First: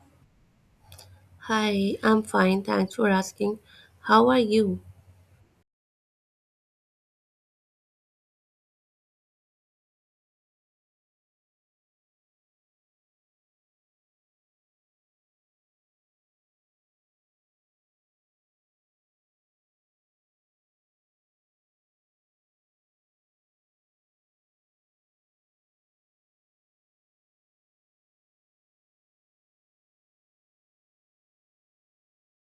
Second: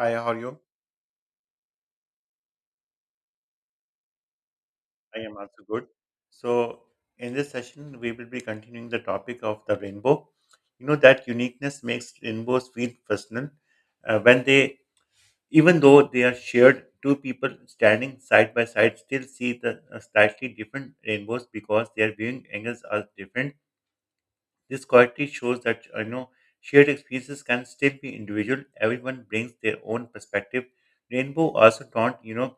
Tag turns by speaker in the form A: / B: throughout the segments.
A: Hi, how are you?
B: Hi, I'm fine. Thanks for asking. How are you?
A: I am also good. So, in this session, we will be continuing the topic of the rainbow. You know that uniqueness makes rainbows feel personal. Uh, when they, Even though they are shared, two people standing side by side still see the slightly different rainbows because their viewing angles are different. This quality shows that shared experiences can still be individual. Everyone brings their own perspective. Rainbow also don't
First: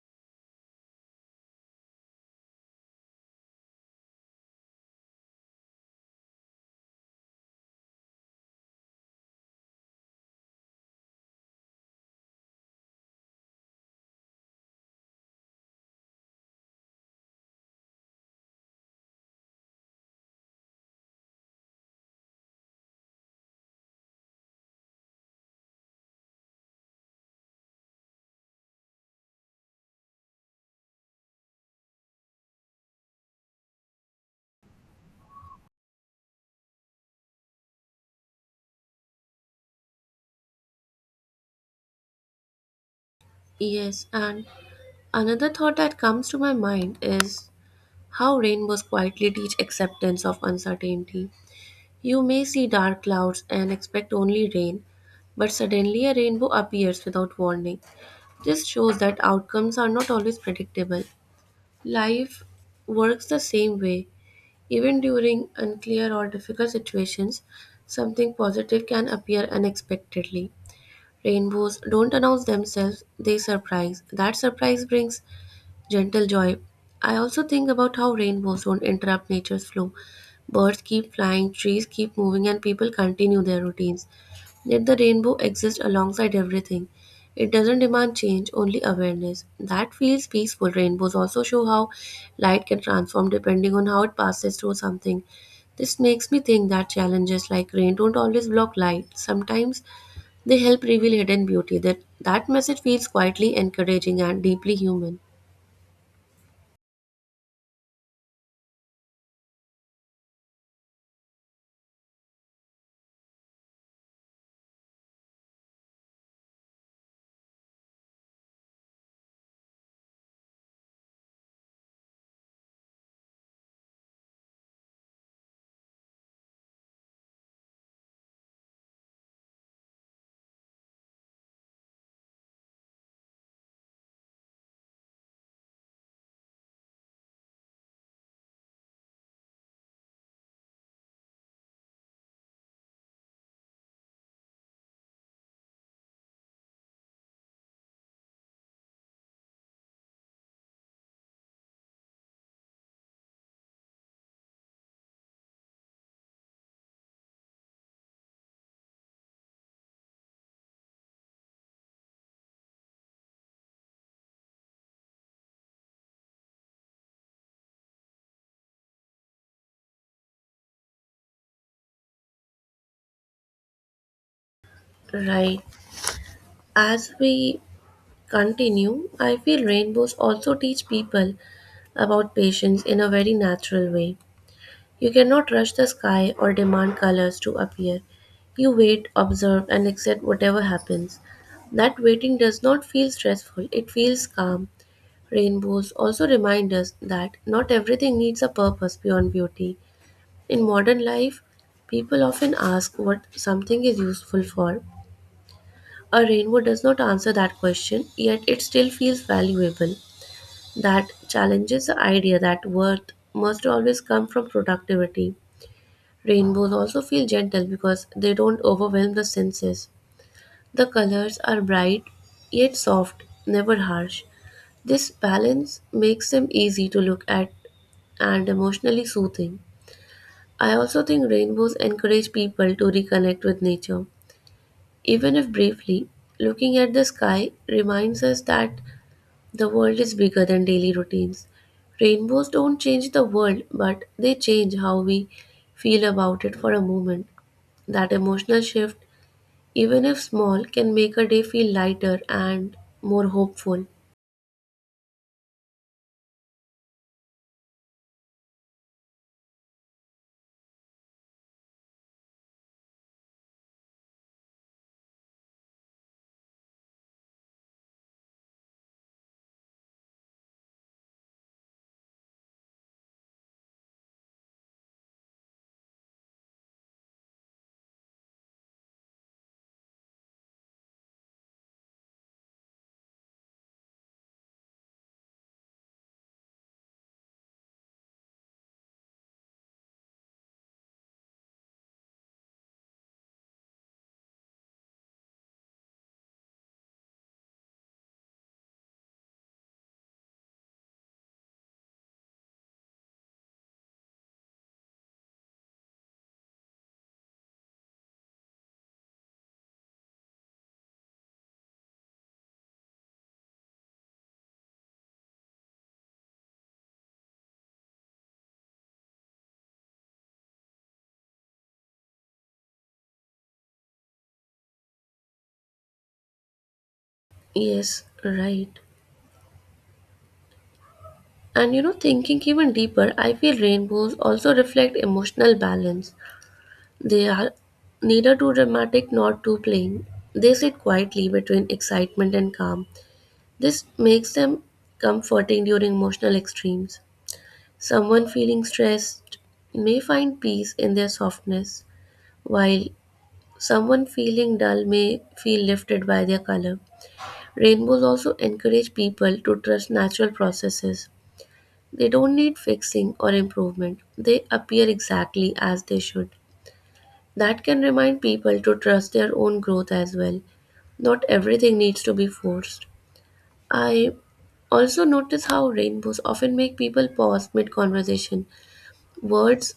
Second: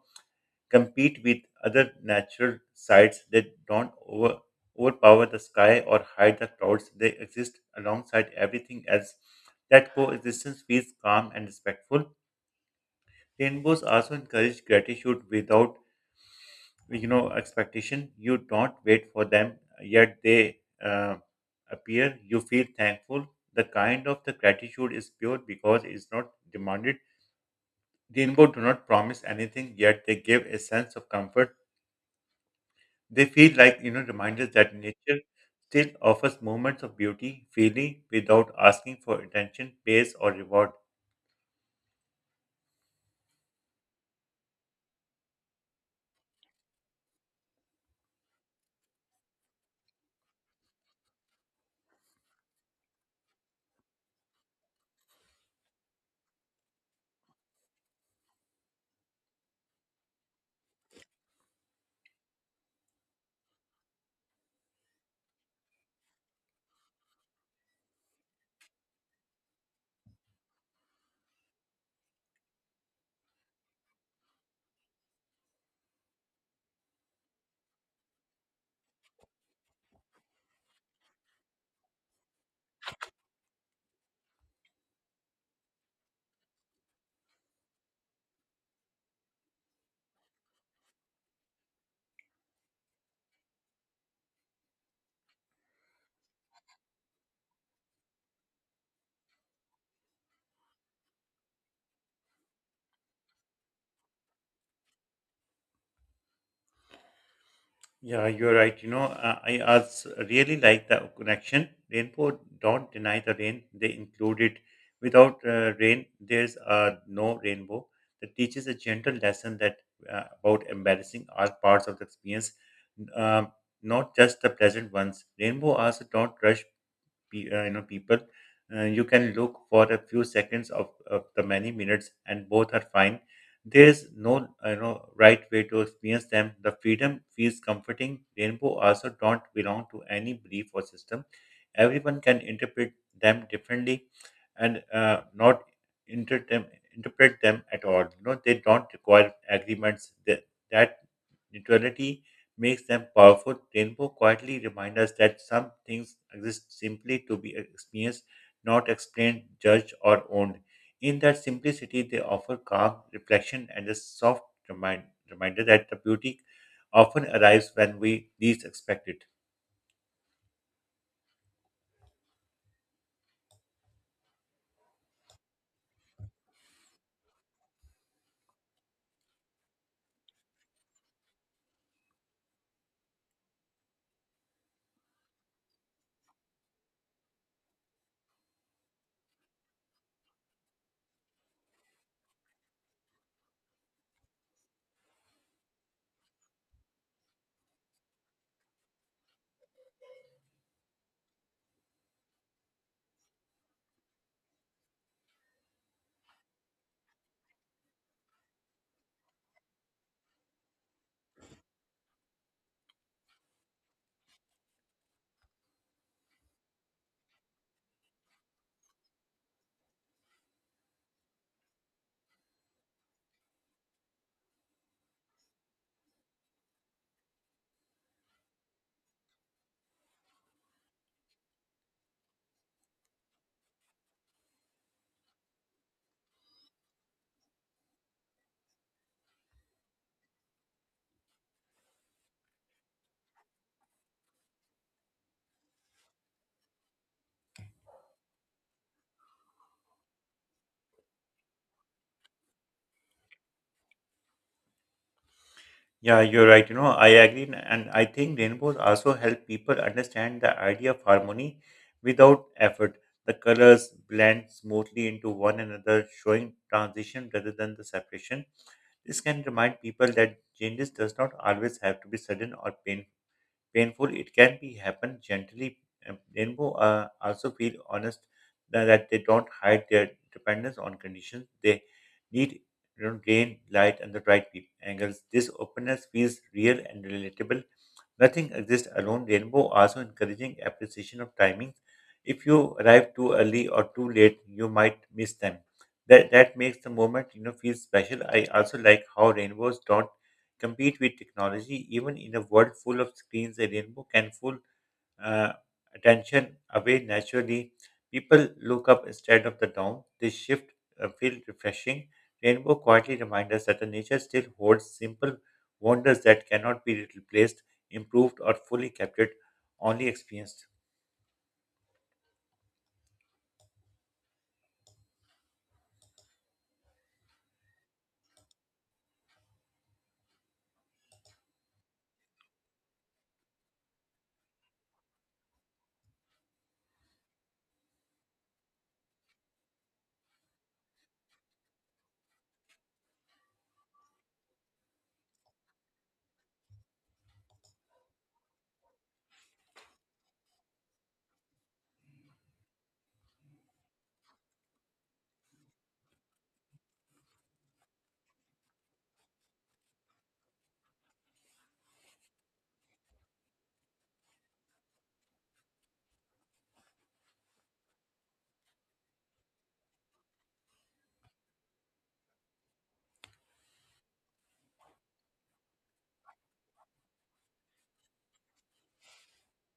A: compete with other natural sites that don't overpower the sky or hide the clouds. They exist alongside everything else. That coexistence feels calm and respectful. Rainbows also encourage gratitude without expectation. You don't wait for them, yet they uh, appear. You feel thankful. The kind of the gratitude is pure because it's not demanded. Rainbow do not promise anything, yet they give a sense of comfort. They feel like reminders that nature still offers moments of beauty freely without asking for attention, praise, or reward.
B: Yes, and another thought that comes to my mind is how rainbows quietly teach acceptance of uncertainty. You may see dark clouds and expect only rain, but suddenly a rainbow appears without warning. This shows that outcomes are not always predictable. Life works the same way. Even during unclear or difficult situations, something positive can appear unexpectedly. Rainbows don't announce themselves, they surprise. That surprise brings gentle joy. I also think about how rainbows don't interrupt nature's flow. Birds keep flying, trees keep moving, and people continue their routines. Yet the rainbow exists alongside everything. It doesn't demand change, only awareness. That feels peaceful. Rainbows also show how light can transform depending on how it passes through something. This makes me think that challenges like rain don't always block light. Sometimes they help reveal hidden beauty. That message feels quietly encouraging and deeply human.
A: Yeah, you're right. I also really like the connection. Rainbow don't deny the rain; they include it. Without rain, there's no rainbow. That teaches a gentle lesson that about embarrassing all parts of the experience, um, not just the pleasant ones. Rainbow also don't rush people. You can look for a few seconds of the many minutes, and both are fine. There's no right way to experience them. The freedom feels comforting. Rainbow also don't belong to any belief or system. Everyone can interpret them differently, and not inter- them, interpret them at all. They don't require agreements. That neutrality makes them powerful. Rainbow quietly reminds us that some things exist simply to be experienced, not explained, judged, or owned. In that simplicity, they offer calm, reflection, and a soft remind, reminder that the beauty often arrives when we least expect it.
B: Right. As we continue, I feel rainbows also teach people about patience in a very natural way. You cannot rush the sky or demand colors to appear. You wait, observe, and accept whatever happens. That waiting does not feel stressful, it feels calm. Rainbows also remind us that not everything needs a purpose beyond beauty. In modern life, people often ask what something is useful for. A rainbow does not answer that question, yet it still feels valuable. That challenges the idea that worth must always come from productivity. Rainbows also feel gentle because they don't overwhelm the senses. The colors are bright, yet soft, never harsh. This balance makes them easy to look at and emotionally soothing. I also think rainbows encourage people to reconnect with nature. Even if briefly, looking at the sky reminds us that the world is bigger than daily routines. Rainbows don't change the world, but they change how we feel about it for a moment. That emotional shift, even if small, can make a day feel lighter and more hopeful.
A: Yeah, you're right. I agree, and I think rainbows also help people understand the idea of harmony without effort. The colors blend smoothly into one another, showing transition rather than the separation. This can remind people that changes does not always have to be sudden or painful. It can be happen gently. And rainbow also feel honest that they don't hide their dependence on conditions. They need gain light and the right angles. This openness feels real and relatable. Nothing exists alone. Rainbow also encouraging appreciation of timing. If you arrive too early or too late, you might miss them. That makes the moment feel special. I also like how rainbows don't compete with technology. Even in a world full of screens, a rainbow can full uh, attention away naturally. People look up instead of the down. This shift feels refreshing. Rainbow quietly reminds us that the nature still holds simple wonders that cannot be replaced, improved, or fully captured, only experienced.
B: Yes, right. And you know, thinking even deeper, I feel rainbows also reflect emotional balance. They are neither too dramatic nor too plain. They sit quietly between excitement and calm. This makes them comforting during emotional extremes. Someone feeling stressed may find peace in their softness, while someone feeling dull may feel lifted by their color. Rainbows also encourage people to trust natural processes. They don't need fixing or improvement, they appear exactly as they should. That can remind people to trust their own growth as well. Not everything needs to be forced. I also notice how rainbows often make people pause mid conversation. Words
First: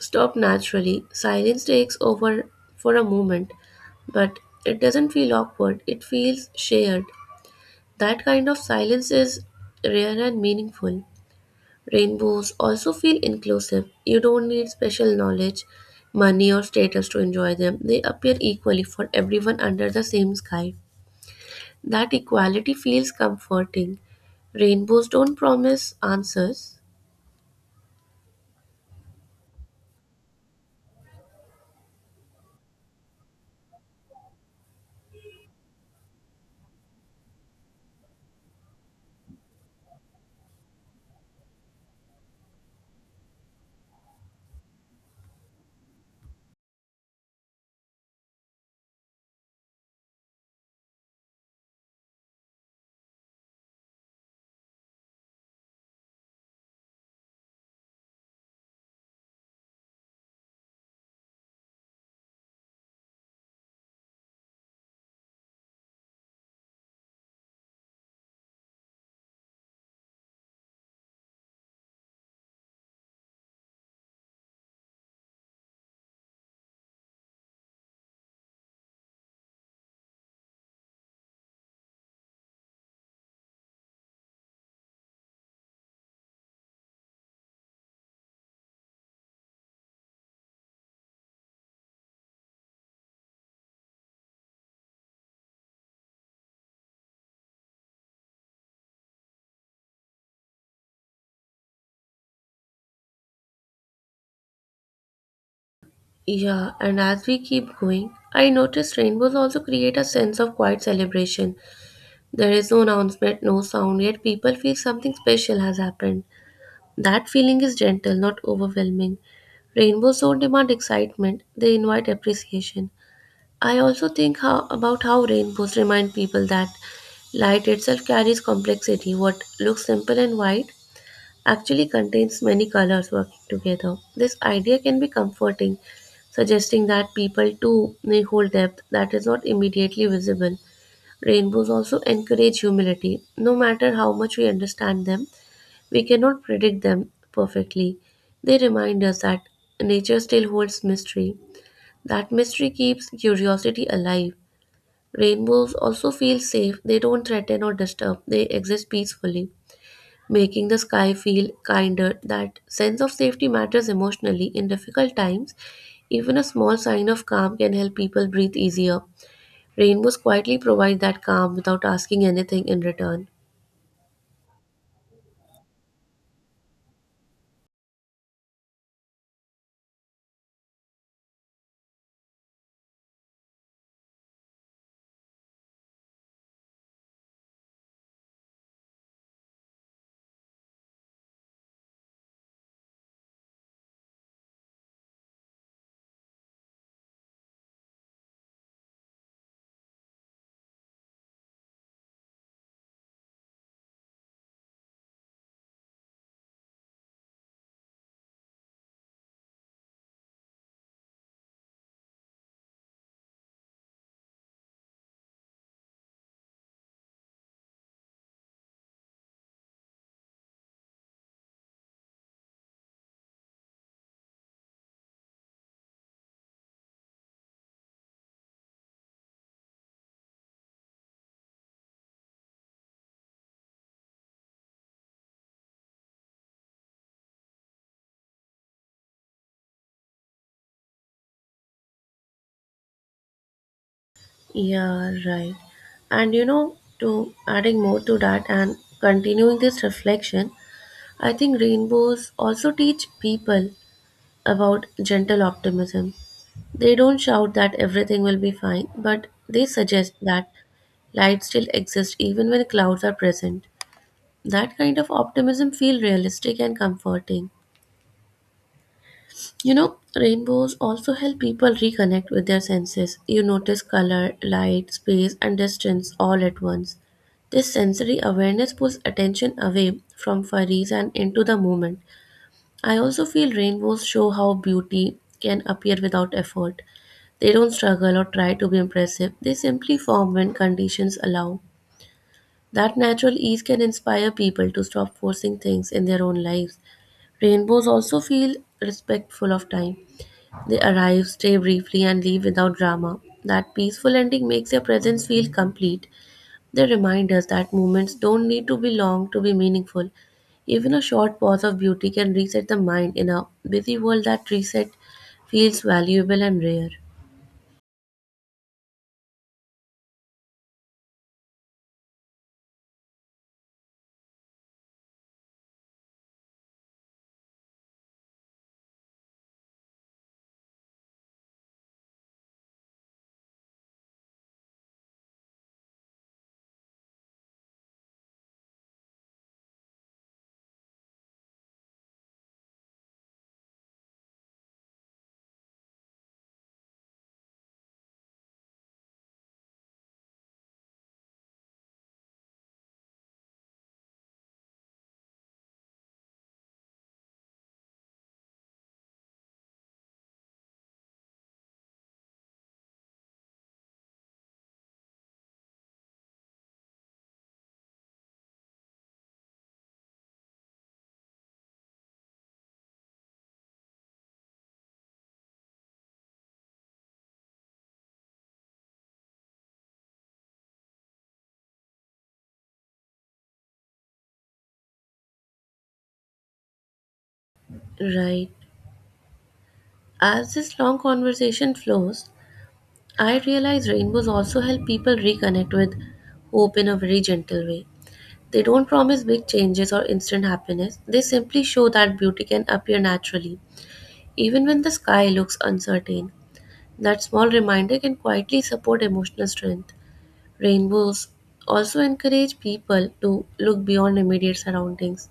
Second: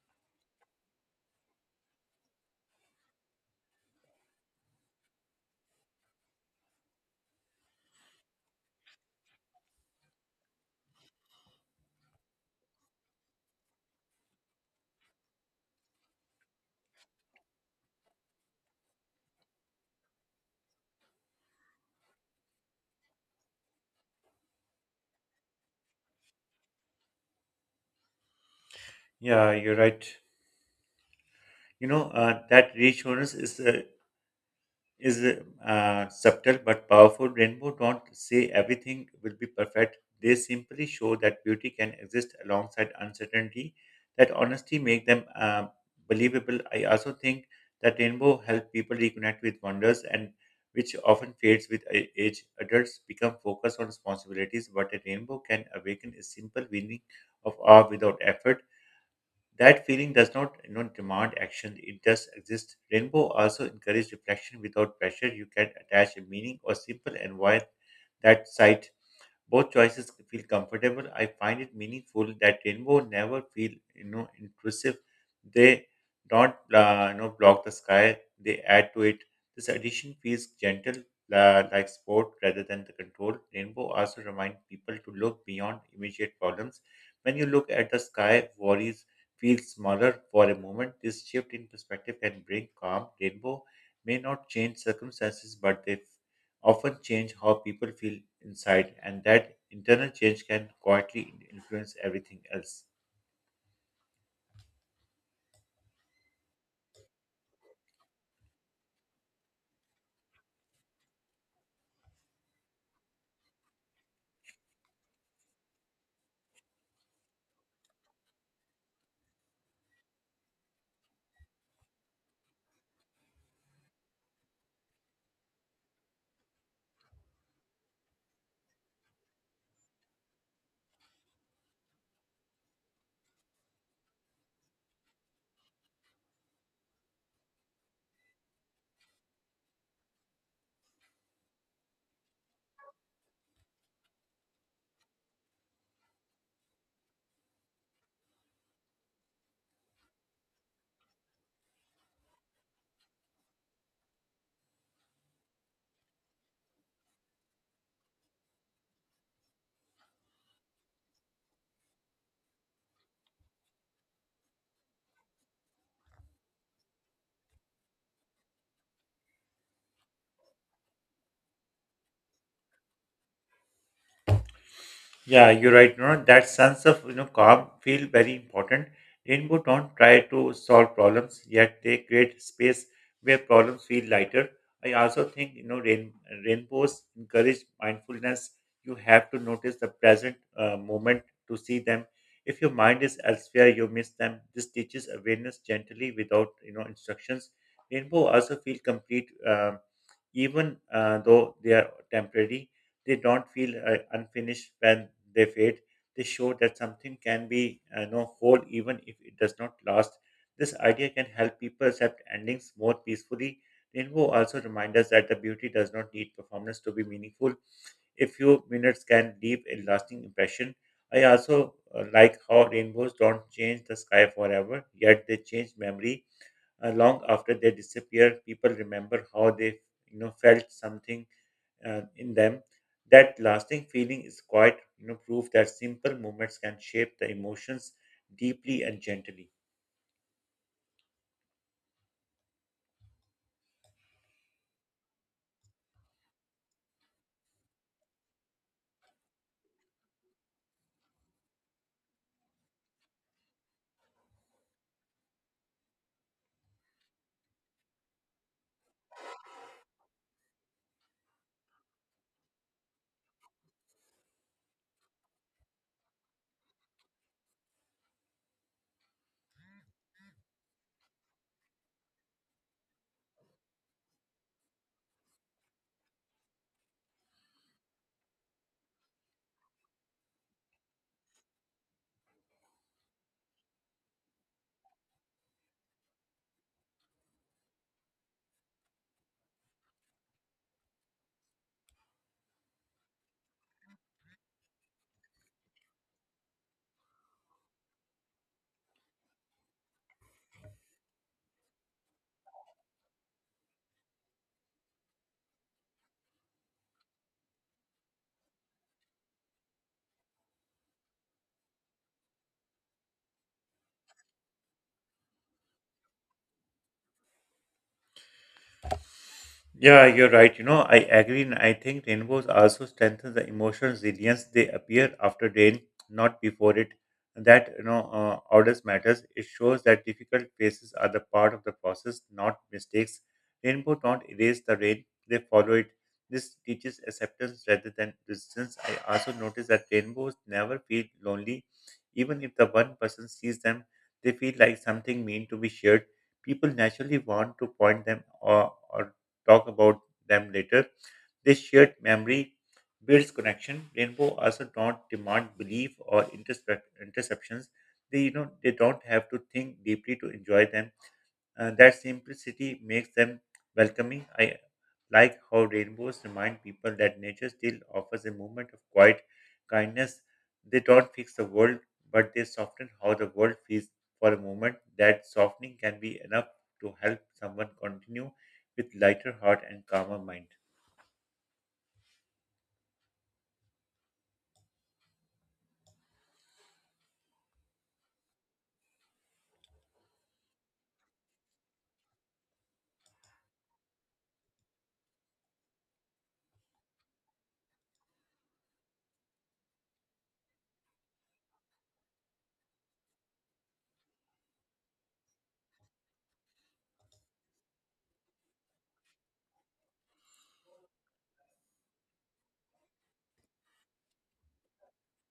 B: stop naturally, silence takes over for a moment, but it doesn't feel awkward, it feels shared. That kind of silence is rare and meaningful. Rainbows also feel inclusive. You don't need special knowledge, money, or status to enjoy them. They appear equally for everyone under the same sky. That equality feels comforting. Rainbows don't promise answers.
A: Yeah, you're right. That reassurance is subtle but powerful. Rainbow don't say everything will be perfect. They simply show that beauty can exist alongside uncertainty. That honesty make them believable. I also think that rainbow help people reconnect with wonders and which often fades with age. Adults become focused on responsibilities, but a rainbow can awaken a simple feeling of awe without effort. That feeling does not demand action, it just exists. Rainbow also encourages reflection without pressure. You can attach a meaning or simple and why that sight both choices feel comfortable. I find it meaningful that rainbow never feel intrusive. They don't block the sky. They add to it. This addition feels gentle, like sport rather than the control. Rainbow also remind people to look beyond immediate problems. When you look at the sky, worries feel smaller for a moment. This shift in perspective can bring calm. Rainbow may not change circumstances, but they often change how people feel inside, and that internal change can quietly influence everything else.
B: Yeah, and as we keep going, I notice rainbows also create a sense of quiet celebration. There is no announcement, no sound, yet people feel something special has happened. That feeling is gentle, not overwhelming. Rainbows don't demand excitement, they invite appreciation. I also think how, about how rainbows remind people that light itself carries complexity. What looks simple and white actually contains many colors working together. This idea can be comforting, suggesting that people too may hold depth that is not immediately visible. Rainbows also encourage humility. No matter how much we understand them, we cannot predict them perfectly. They remind us that nature still holds mystery. That mystery keeps curiosity alive. Rainbows also feel safe, they don't threaten or disturb, they exist peacefully, making the sky feel kinder. That sense of safety matters emotionally in difficult times. Even a small sign of calm can help people breathe easier. Rainbows quietly provide that calm without asking anything in return.
A: Yeah, you're right. No, no, that sense of calm feel very important. Rainbow don't try to solve problems, yet they create space where problems feel lighter. I also think rainbows encourage mindfulness. You have to notice the present moment to see them. If your mind is elsewhere, you miss them. This teaches awareness gently without instructions. Rainbow also feel complete, even though they are temporary. They don't feel unfinished when they fade. They show that something can be whole even if it does not last. This idea can help people accept endings more peacefully. Rainbow also reminds us that the beauty does not need performance to be meaningful. A few minutes can leave a lasting impression. I also like how rainbows don't change the sky forever, yet they change memory. Long after they disappear, people remember how they felt something in them. That lasting feeling is quite proof that simple movements can shape the emotions deeply and gently.
B: Yeah, right. And you know, to adding more to that and continuing this reflection, I think rainbows also teach people about gentle optimism. They don't shout that everything will be fine, but they suggest that light still exists even when clouds are present. That kind of optimism feels realistic and comforting. You know, rainbows also help people reconnect with their senses. You notice color, light, space, and distance all at once. This sensory awareness pulls attention away from worries and into the moment. I also feel rainbows show how beauty can appear without effort. They don't struggle or try to be impressive, they simply form when conditions allow. That natural ease can inspire people to stop forcing things in their own lives. Rainbows also feel respectful of time. They arrive, stay briefly, and leave without drama. That peaceful ending makes their presence feel complete. They remind us that moments don't need to be long to be meaningful. Even a short pause of beauty can reset the mind in a busy world that reset feels valuable and rare.
A: Yeah, you're right. I agree. And I think rainbows also strengthen the emotional resilience. They appear after rain, not before it. That orders matters. It shows that difficult phases are the part of the process, not mistakes. Rainbow don't erase the rain. They follow it. This teaches acceptance rather than resistance. I also notice that rainbows never feel lonely. Even if the one person sees them, they feel like something mean to be shared. People naturally want to point them or talk about them later. This shared memory builds connection. Rainbow also don't demand belief or interceptions. They don't have to think deeply to enjoy them. That simplicity makes them welcoming. I like how rainbows remind people that nature still offers a moment of quiet kindness. They don't fix the world, but they soften how the world feels for a moment. That softening can be enough to help someone continue with lighter heart and calmer mind.
B: Right. As this long conversation flows, I realize rainbows also help people reconnect with hope in a very gentle way. They don't promise big changes or instant happiness, they simply show that beauty can appear naturally. Even when the sky looks uncertain, that small reminder can quietly support emotional strength. Rainbows also encourage people to look beyond immediate surroundings.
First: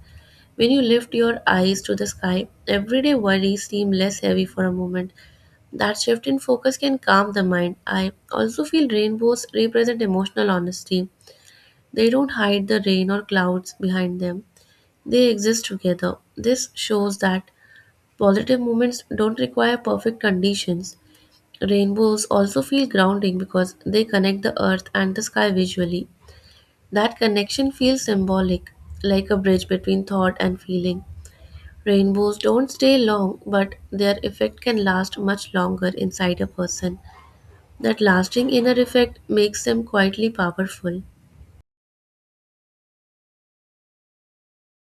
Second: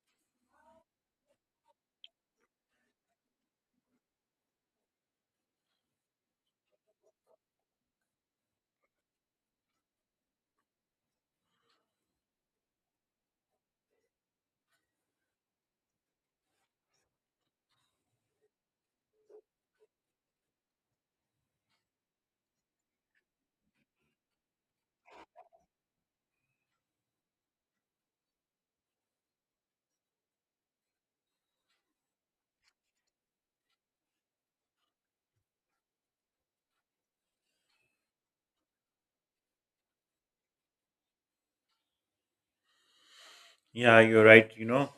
B: When you lift your eyes to the sky, everyday worries seem less heavy for a moment. That shift in focus can calm the mind. I also feel rainbows represent emotional honesty. They don't hide the rain or clouds behind them, they exist together. This shows that positive moments don't require perfect conditions. Rainbows also feel grounding because they connect the earth and the sky visually. That connection feels symbolic, like a bridge between thought and feeling. Rainbows don't stay long, but their effect can last much longer inside a person. That lasting inner effect makes them quietly powerful.
A: Yeah, you're right. You know,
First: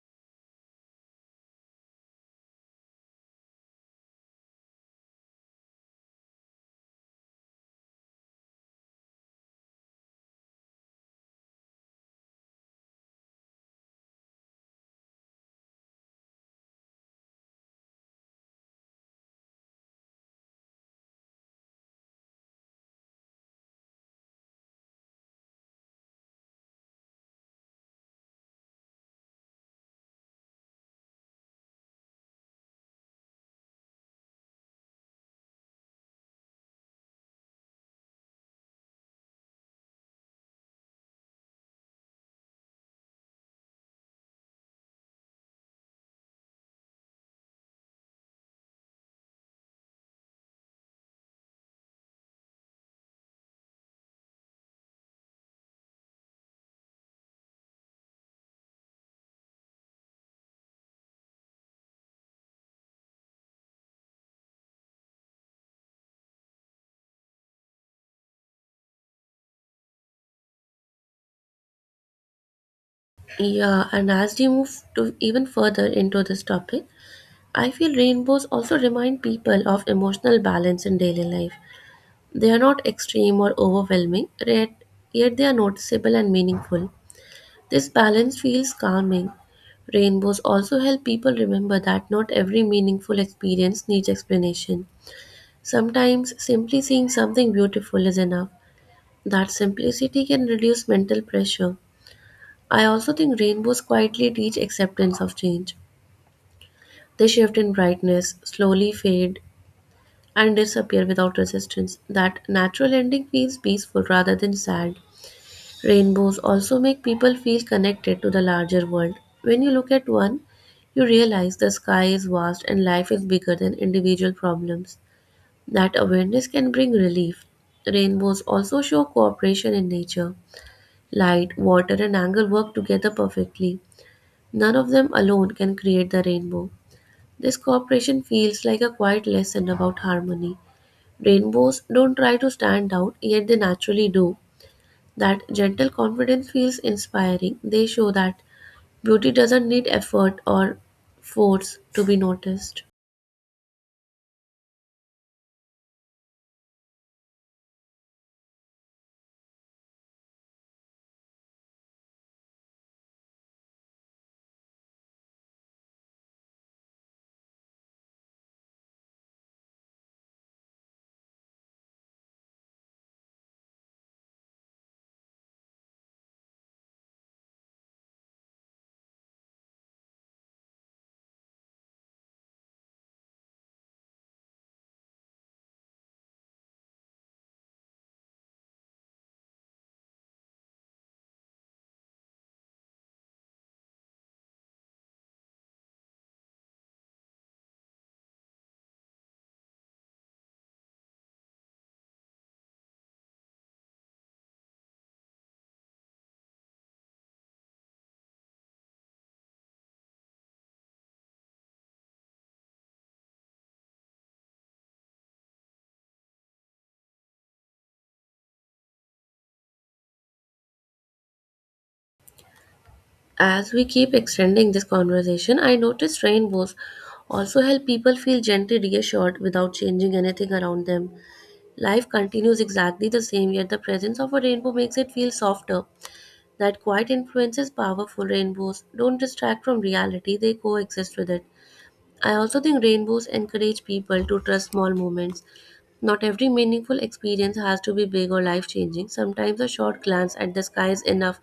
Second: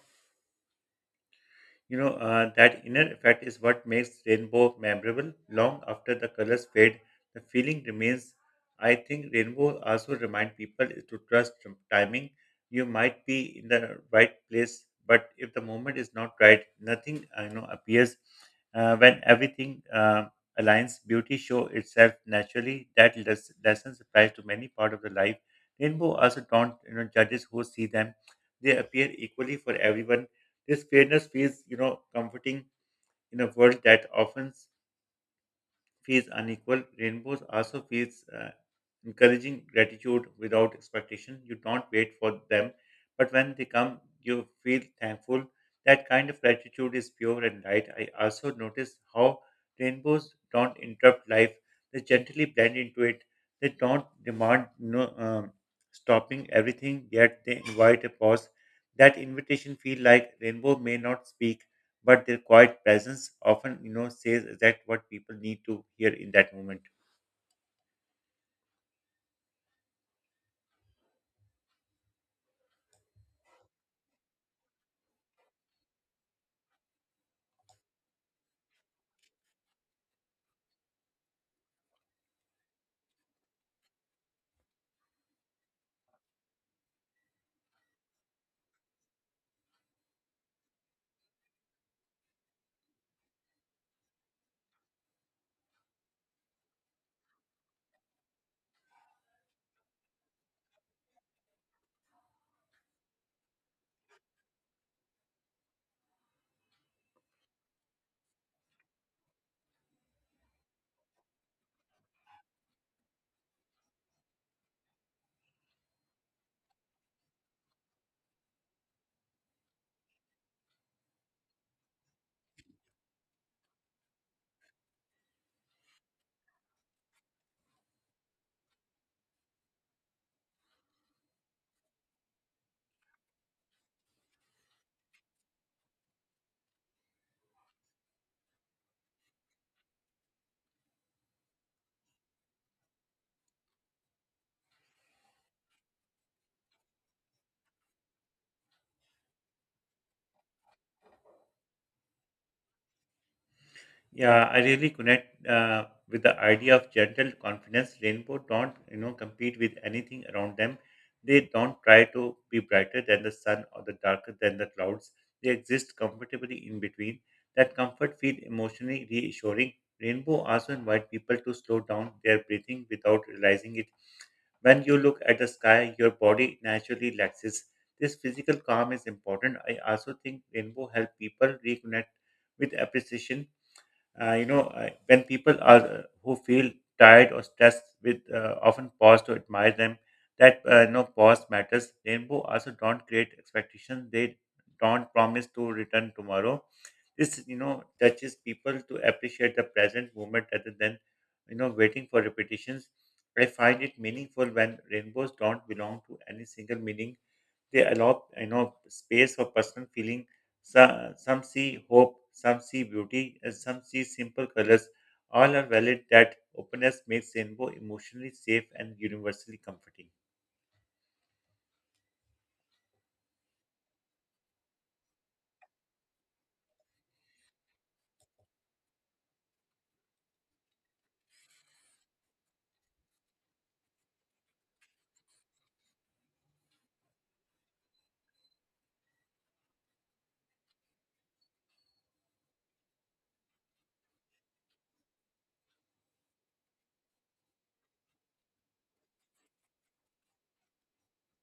A: You know, uh, That inner effect is what makes rainbow memorable. Long after the colors fade, the feeling remains. I think rainbow also remind people to trust timing. You might be in the right place, but if the moment is not right, nothing appears. When everything aligns, beauty show itself naturally. That lessons applies to many part of the life. Rainbow also don't judges who see them. They appear equally for everyone. This fairness feels comforting in a world that often feels unequal. Rainbows also feels encouraging gratitude without expectation. You don't wait for them, but when they come, you feel thankful. That kind of gratitude is pure and light. I also noticed how rainbows don't interrupt life; they gently blend into it. They don't demand stopping everything. Yet they invite a pause. That invitation feel like rainbow may not speak, but their quiet presence often says exactly what people need to hear in that moment.
B: Yeah, and as we move to even further into this topic, I feel rainbows also remind people of emotional balance in daily life. They are not extreme or overwhelming, yet they are noticeable and meaningful. This balance feels calming. Rainbows also help people remember that not every meaningful experience needs explanation. Sometimes simply seeing something beautiful is enough. That simplicity can reduce mental pressure. I also think rainbows quietly teach acceptance of change. They shift in brightness, slowly fade, and disappear without resistance. That natural ending feels peaceful rather than sad. Rainbows also make people feel connected to the larger world. When you look at one, you realize the sky is vast and life is bigger than individual problems. That awareness can bring relief. Rainbows also show cooperation in nature. Light, water, and angle work together perfectly. None of them alone can create the rainbow. This cooperation feels like a quiet lesson about harmony. Rainbows don't try to stand out, yet they naturally do. That gentle confidence feels inspiring. They show that beauty doesn't need effort or force to be noticed.
A: Yeah, I really connect with the idea of gentle confidence. Rainbow don't compete with anything around them. They don't try to be brighter than the sun or the darker than the clouds. They exist comfortably in between. That comfort feels emotionally reassuring. Rainbow also invite people to slow down their breathing without realizing it. When you look at the sky, your body naturally relaxes. This physical calm is important. I also think rainbow help people reconnect with appreciation when people are who feel tired or stressed with often pause to admire them. That pause matters. Rainbow also don't create expectations. They don't promise to return tomorrow. This touches people to appreciate the present moment rather than waiting for repetitions. I find it meaningful when rainbows don't belong to any single meaning. They allow space for personal feeling. So, some see hope, some see beauty, and some see simple colors. All are valid. That openness makes rainbow emotionally safe and universally comforting.
B: As we keep extending this conversation, I notice rainbows also help people feel gently reassured without changing anything around them. Life continues exactly the same, yet the presence of a rainbow makes it feel softer. That quiet influence is powerful. Rainbows don't distract from reality, they coexist with it. I also think rainbows encourage people to trust small moments. Not every meaningful experience has to be big or life changing. Sometimes a short glance at the sky is enough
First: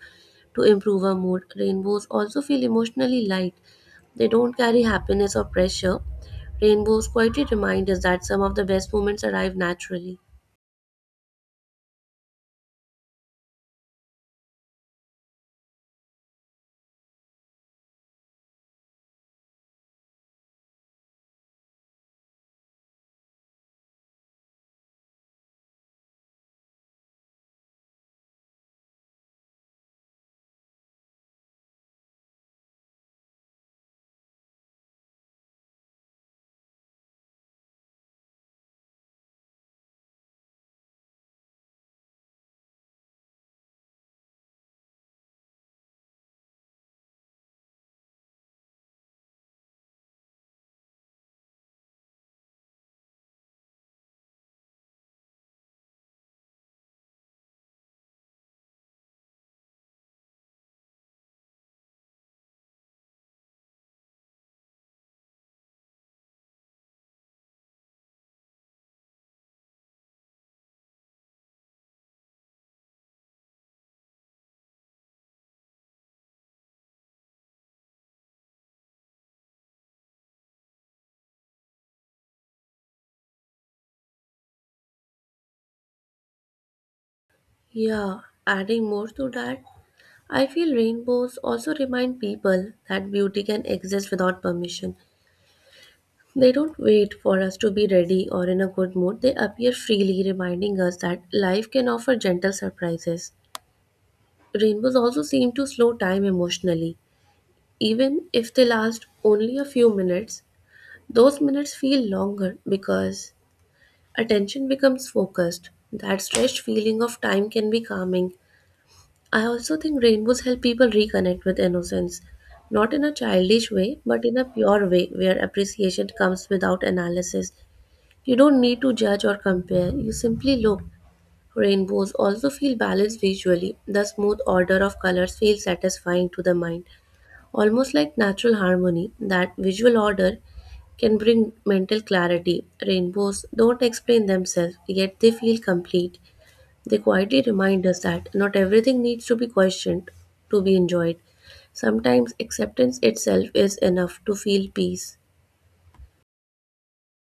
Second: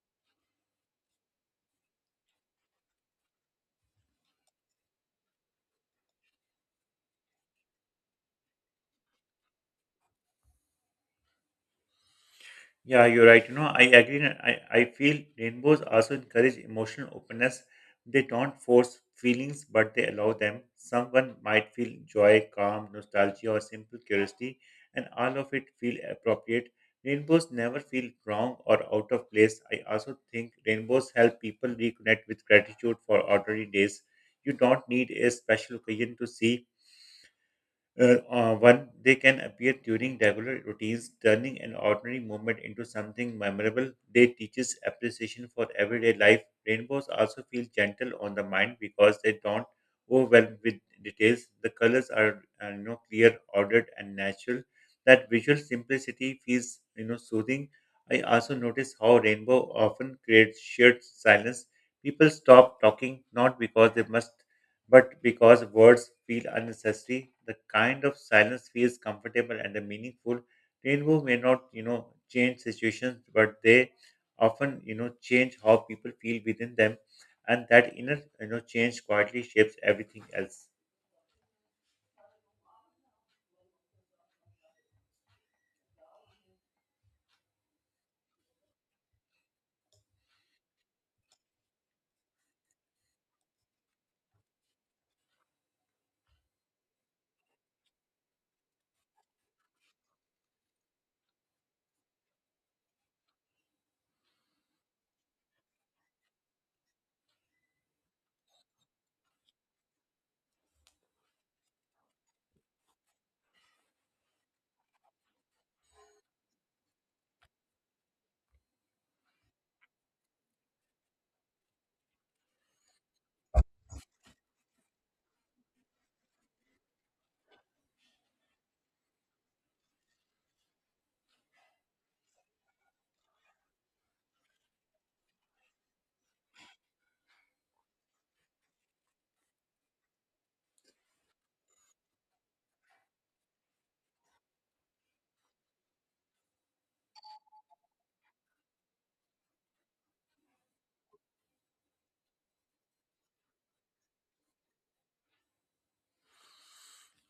B: to improve our mood. Rainbows also feel emotionally light, they don't carry happiness or pressure. Rainbows quietly remind us that some of the best moments arrive naturally.
A: Yeah, you're right. I agree. And I feel rainbows also encourage emotional openness. They don't force feelings, but they allow them. Someone might feel joy, calm, nostalgia, or simple curiosity, and all of it feel appropriate. Rainbows never feel wrong or out of place. I also think rainbows help people reconnect with gratitude for ordinary days. You don't need a special occasion to see one. They can appear during regular routines, turning an ordinary moment into something memorable. They teaches appreciation for everyday life. Rainbows also feel gentle on the mind because they don't overwhelm with details. The colors are clear, ordered and natural. That visual simplicity feels soothing. I also notice how rainbow often creates shared silence. People stop talking not because they must, but because words feel unnecessary. The kind of silence feels comfortable and meaningful. Rainbow may not, change situations, but they often, change how people feel within them, and that inner, change quietly shapes everything else.
B: Yeah, adding more to that, I feel rainbows also remind people that beauty can exist without permission. They don't wait for us to be ready or in a good mood, they appear freely, reminding us that life can offer gentle surprises. Rainbows also seem to slow time emotionally. Even if they last only a few minutes, those minutes feel longer because attention becomes focused. That stretched feeling of time can be calming. I also think rainbows help people reconnect with innocence, not in a childish way, but in a pure way where appreciation comes without analysis. You don't need to judge or compare, you simply look. Rainbows also feel balanced visually. The smooth order of colors feels satisfying to the mind, almost like natural harmony. That visual order can bring mental clarity. Rainbows don't explain themselves, yet they feel complete. They quietly remind us that not everything needs to be questioned to be enjoyed. Sometimes acceptance itself is enough to feel peace.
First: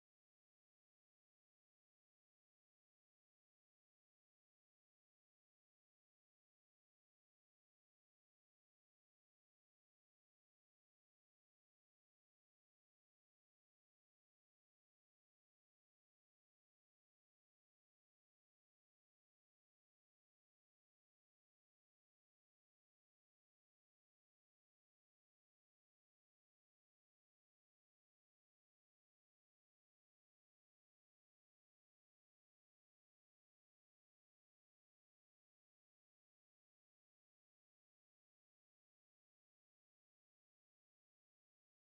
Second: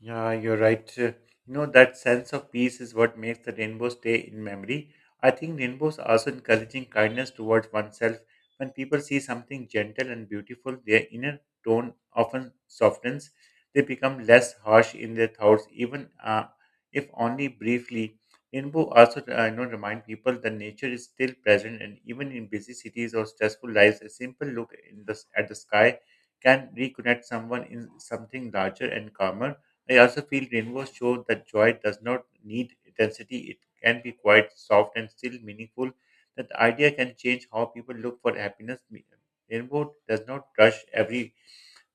A: Yeah, you're right. You know, that sense of peace is what makes the rainbow stay in memory. I think rainbows are also encouraging kindness towards oneself. When people see something gentle and beautiful, their inner tone often softens. They become less harsh in their thoughts, even if only briefly. Rainbow also, remind people that nature is still present, and even in busy cities or stressful lives, a simple look in at the sky can reconnect someone in something larger and calmer. I also feel rainbows show that joy does not need intensity, it can be quite soft and still meaningful. That idea can change how people look for happiness. Rainbow does not rush every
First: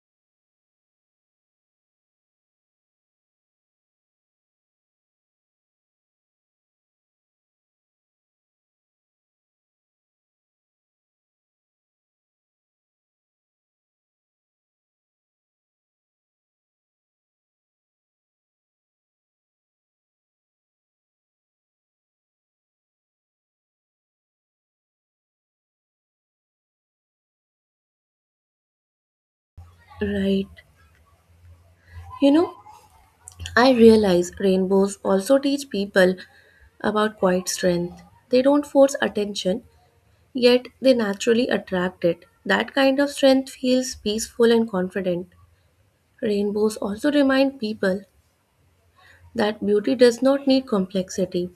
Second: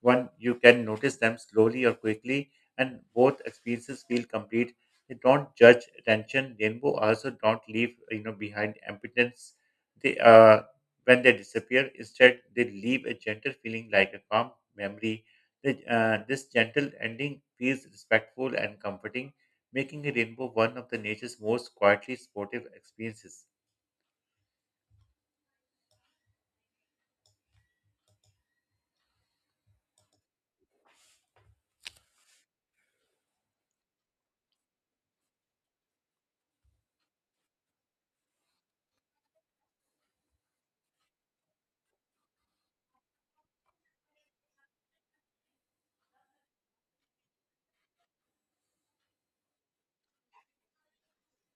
A: one you can notice them slowly or quickly, and both experiences feel complete. They don't judge attention. Rainbow also don't leave behind impotence. They When they disappear, instead they leave a gentle feeling like a calm memory. This gentle ending feels respectful and comforting, making a rainbow one of the nature's most quietly supportive experiences.
B: Right. You know, I realize rainbows also teach people about quiet strength. They don't force attention, yet they naturally attract it. That kind of strength feels peaceful and confident. Rainbows also remind people that beauty does not need complexity.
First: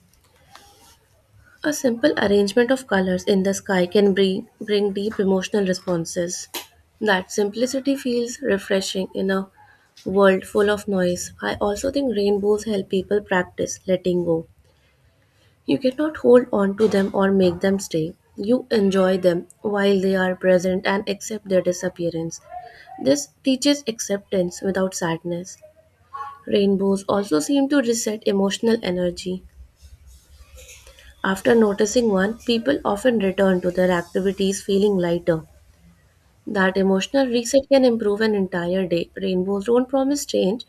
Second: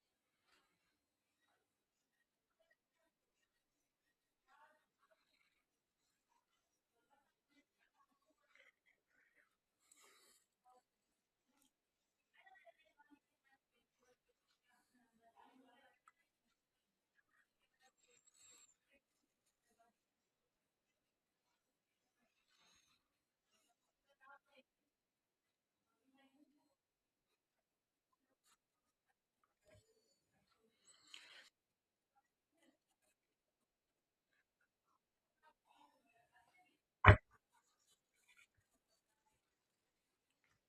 B: A simple arrangement of colors in the sky can bring deep emotional responses. That simplicity feels refreshing in a world full of noise. I also think rainbows help people practice letting go. You cannot hold on to them or make them stay. You enjoy them while they are present and accept their disappearance. This teaches acceptance without sadness. Rainbows also seem to reset emotional energy. After noticing one, people often return to their activities feeling lighter. That emotional reset can improve an entire day. Rainbows don't promise change,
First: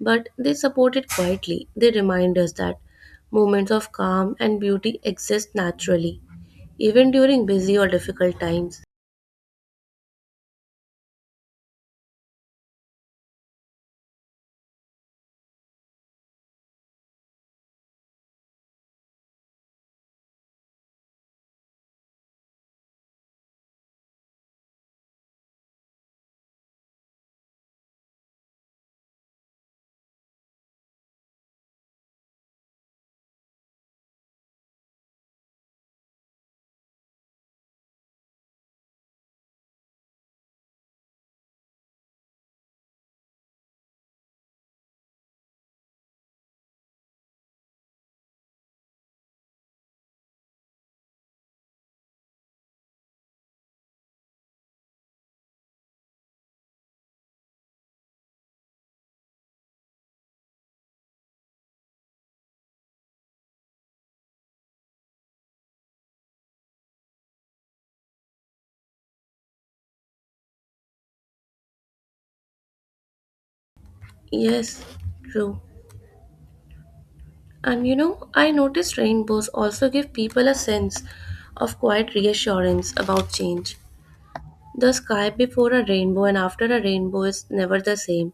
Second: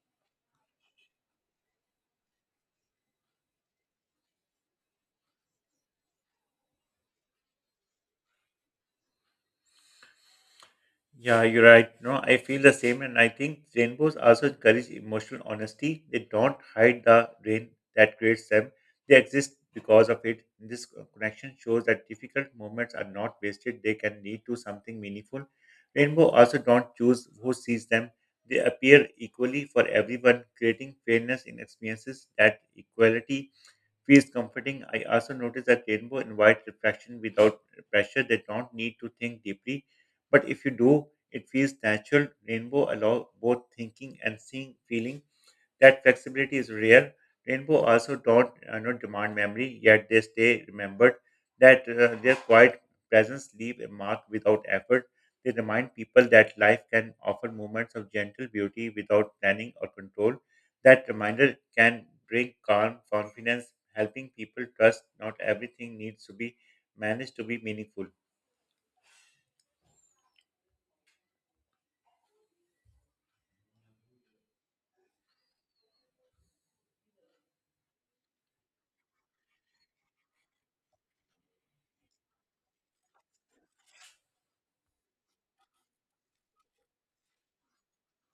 B: but they support it quietly. They remind us that moments of calm and beauty exist naturally, even during busy or difficult times.
A: Yeah, you're right. No, I feel the same, and I think rainbows also encourage emotional honesty. They don't hide the rain that creates them. They exist because of it. This connection shows that difficult moments are not wasted. They can lead to something meaningful. Rainbow also don't choose who sees them. They appear equally for everyone, creating fairness in experiences. That equality feels comforting. I also notice that rainbow invite reflection without pressure. They don't need to think deeply, but if you do, it feels natural. Rainbow allow both thinking and seeing, feeling that flexibility is rare. Rainbow also don't not demand memory, yet they stay remembered. That Their quiet presence leave a mark without effort. They remind people that life can offer moments of gentle beauty without planning or control. That reminder can bring calm, confidence, helping people trust not everything needs to be managed to be meaningful.
B: Yes, true. And you know, I noticed rainbows also give people a sense of quiet reassurance about change. The sky before a rainbow and after a rainbow is never the same.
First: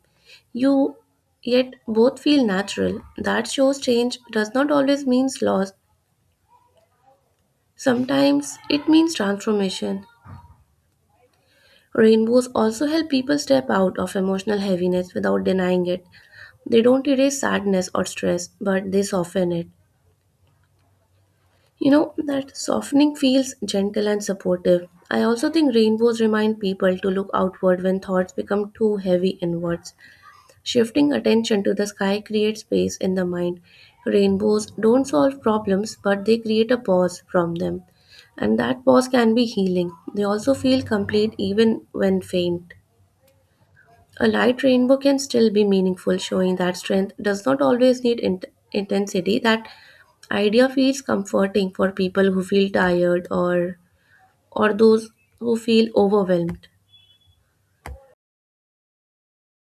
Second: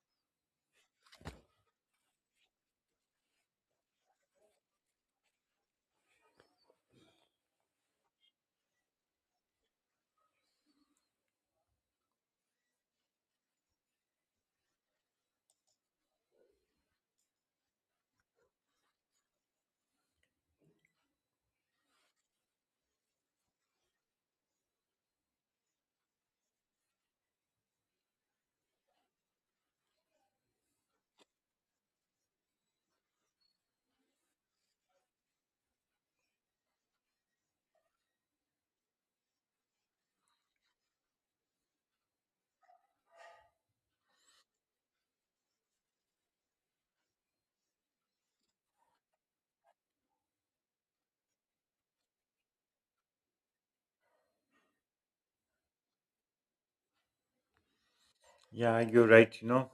B: You Yet both feel natural. That shows change does not always means loss. Sometimes it means transformation. Rainbows also help people step out of emotional heaviness without denying it. They don't erase sadness or stress, but they soften it. You know, that softening feels gentle and supportive. I also think rainbows remind people to look outward when thoughts become too heavy inwards. Shifting attention to the sky creates space in the mind. Rainbows don't solve problems, but they create a pause from them. And that pause can be healing. They also feel complete even when faint. A light rainbow can still be meaningful, showing that strength does not always need intensity. That idea feels comforting for people who feel tired or those who feel overwhelmed.
A: Yeah, you're right. You know,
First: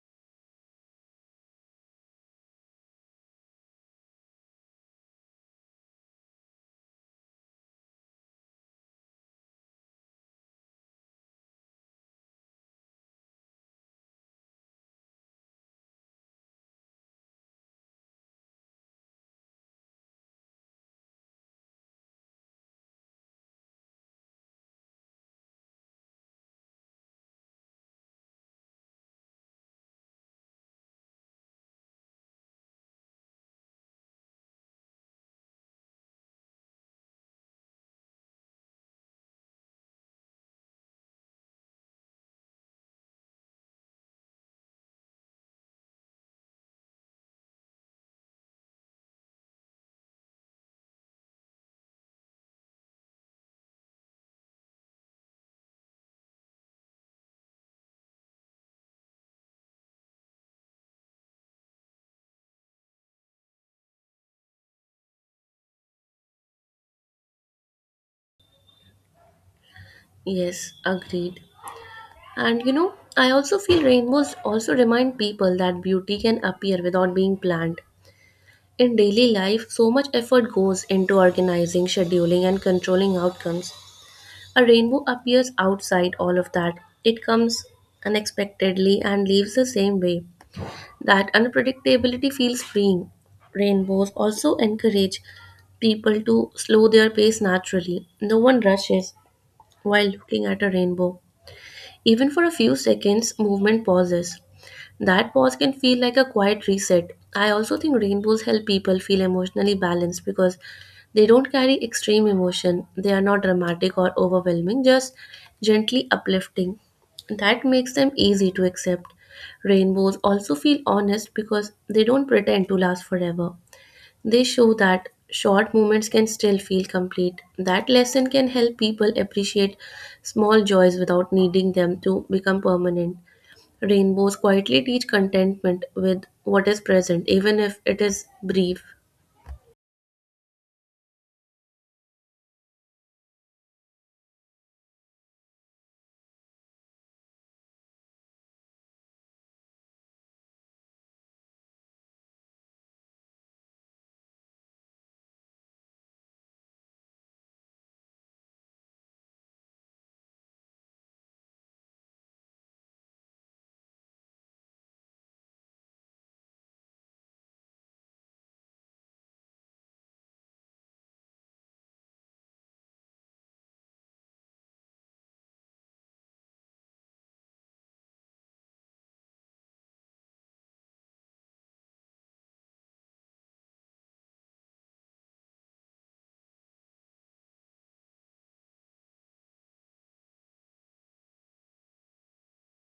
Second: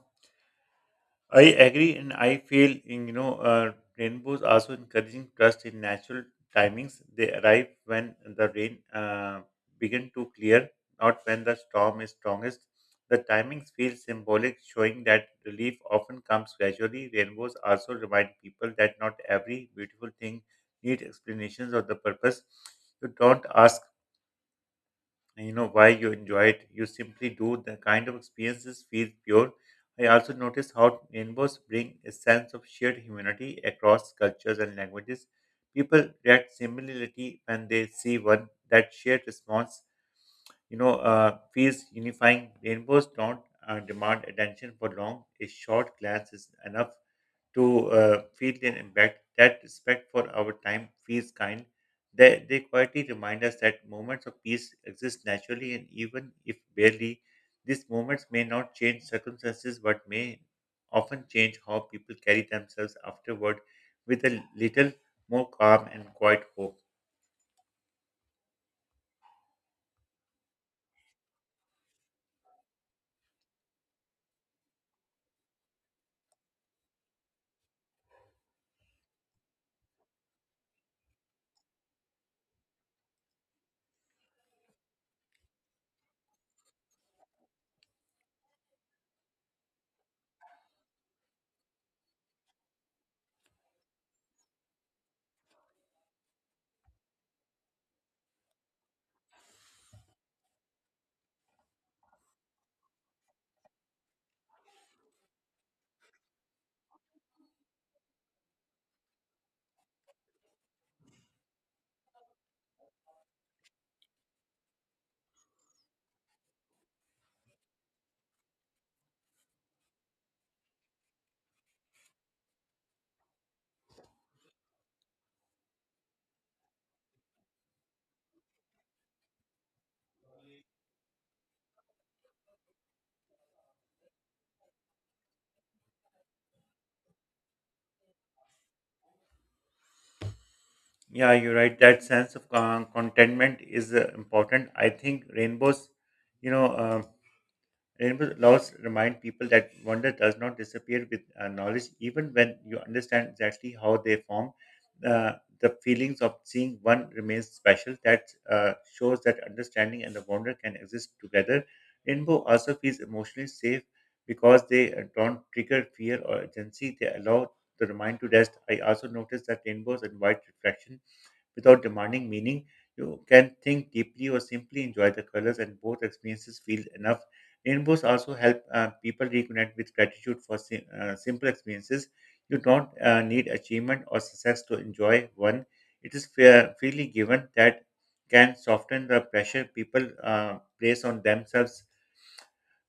A: I agree, and I feel in, you know rainbows also encouraging trust in natural timings. They arrive when the rain begin to clear, not when the storm is strongest. The timings feel symbolic, showing that relief often comes gradually. Rainbows also remind people that not every beautiful thing needs explanations or the purpose. You don't ask and why you enjoy it. You simply do. The kind of experiences feel pure. I also notice how rainbows bring a sense of shared humanity across cultures and languages. People react similarly when they see one. That shared response, feels unifying. Rainbows don't demand attention for long. A short glance is enough to feel their impact. That respect for our time feels kind. They quietly remind us that moments of peace exist naturally and even if barely. These moments may not change circumstances but may often change how people carry themselves afterward with a little more calm and quiet hope.
B: Yes, agreed. And you know, I also feel rainbows also remind people that beauty can appear without being planned. In daily life, so much effort goes into organizing, scheduling, and controlling outcomes. A rainbow appears outside all of that. It comes unexpectedly and leaves the same way. That unpredictability feels freeing. Rainbows also encourage people to slow their pace naturally. No one rushes while looking at a rainbow. Even for a few seconds, movement pauses. That pause can feel like a quiet reset. I also think rainbows help people feel emotionally balanced because they don't carry extreme emotion. They are not dramatic or overwhelming, just gently uplifting. That makes them easy to accept. Rainbows also feel honest because they don't pretend to last forever. They show that short moments can still feel complete. That lesson can help people appreciate small joys without needing them to become permanent. Rainbows quietly teach contentment with what is present, even if it is brief.
A: Yeah, you're right. That sense of contentment is important. I think rainbows, you know. um Rainbow laws remind people that wonder does not disappear with knowledge, even when you understand exactly how they form. Uh, the feelings of seeing one remains special. That Shows that understanding and the wonder can exist together. Rainbow also feels emotionally safe because they don't trigger fear or urgency. They allow the mind to rest. I also noticed that rainbows invite reflection without demanding meaning. You can think deeply or simply enjoy the colors, and both experiences feel enough. Rainbows also help people reconnect with gratitude for simple experiences. You don't need achievement or success to enjoy one. It is fair, freely given that can soften the pressure people place on themselves.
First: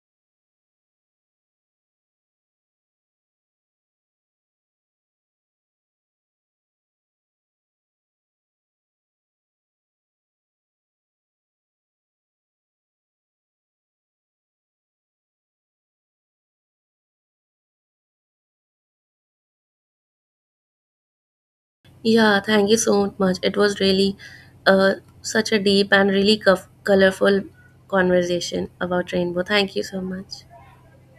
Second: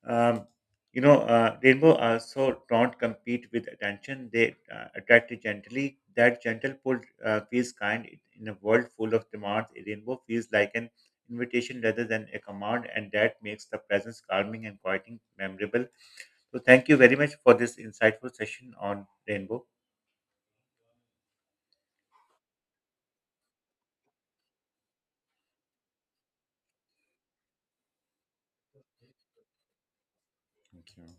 A: um, Rainbow also don't compete with attention. They attract it gently. That gentle pull feels kind in a world full of demands. A rainbow feels like an invitation rather than a command, and that makes the presence calming and quieting memorable. So, thank you very much for this insightful session on rainbow.
B: Yeah, thank you so much. It was really uh, such a deep and really colorful conversation about rainbow. Thank you so much.
A: Thank you.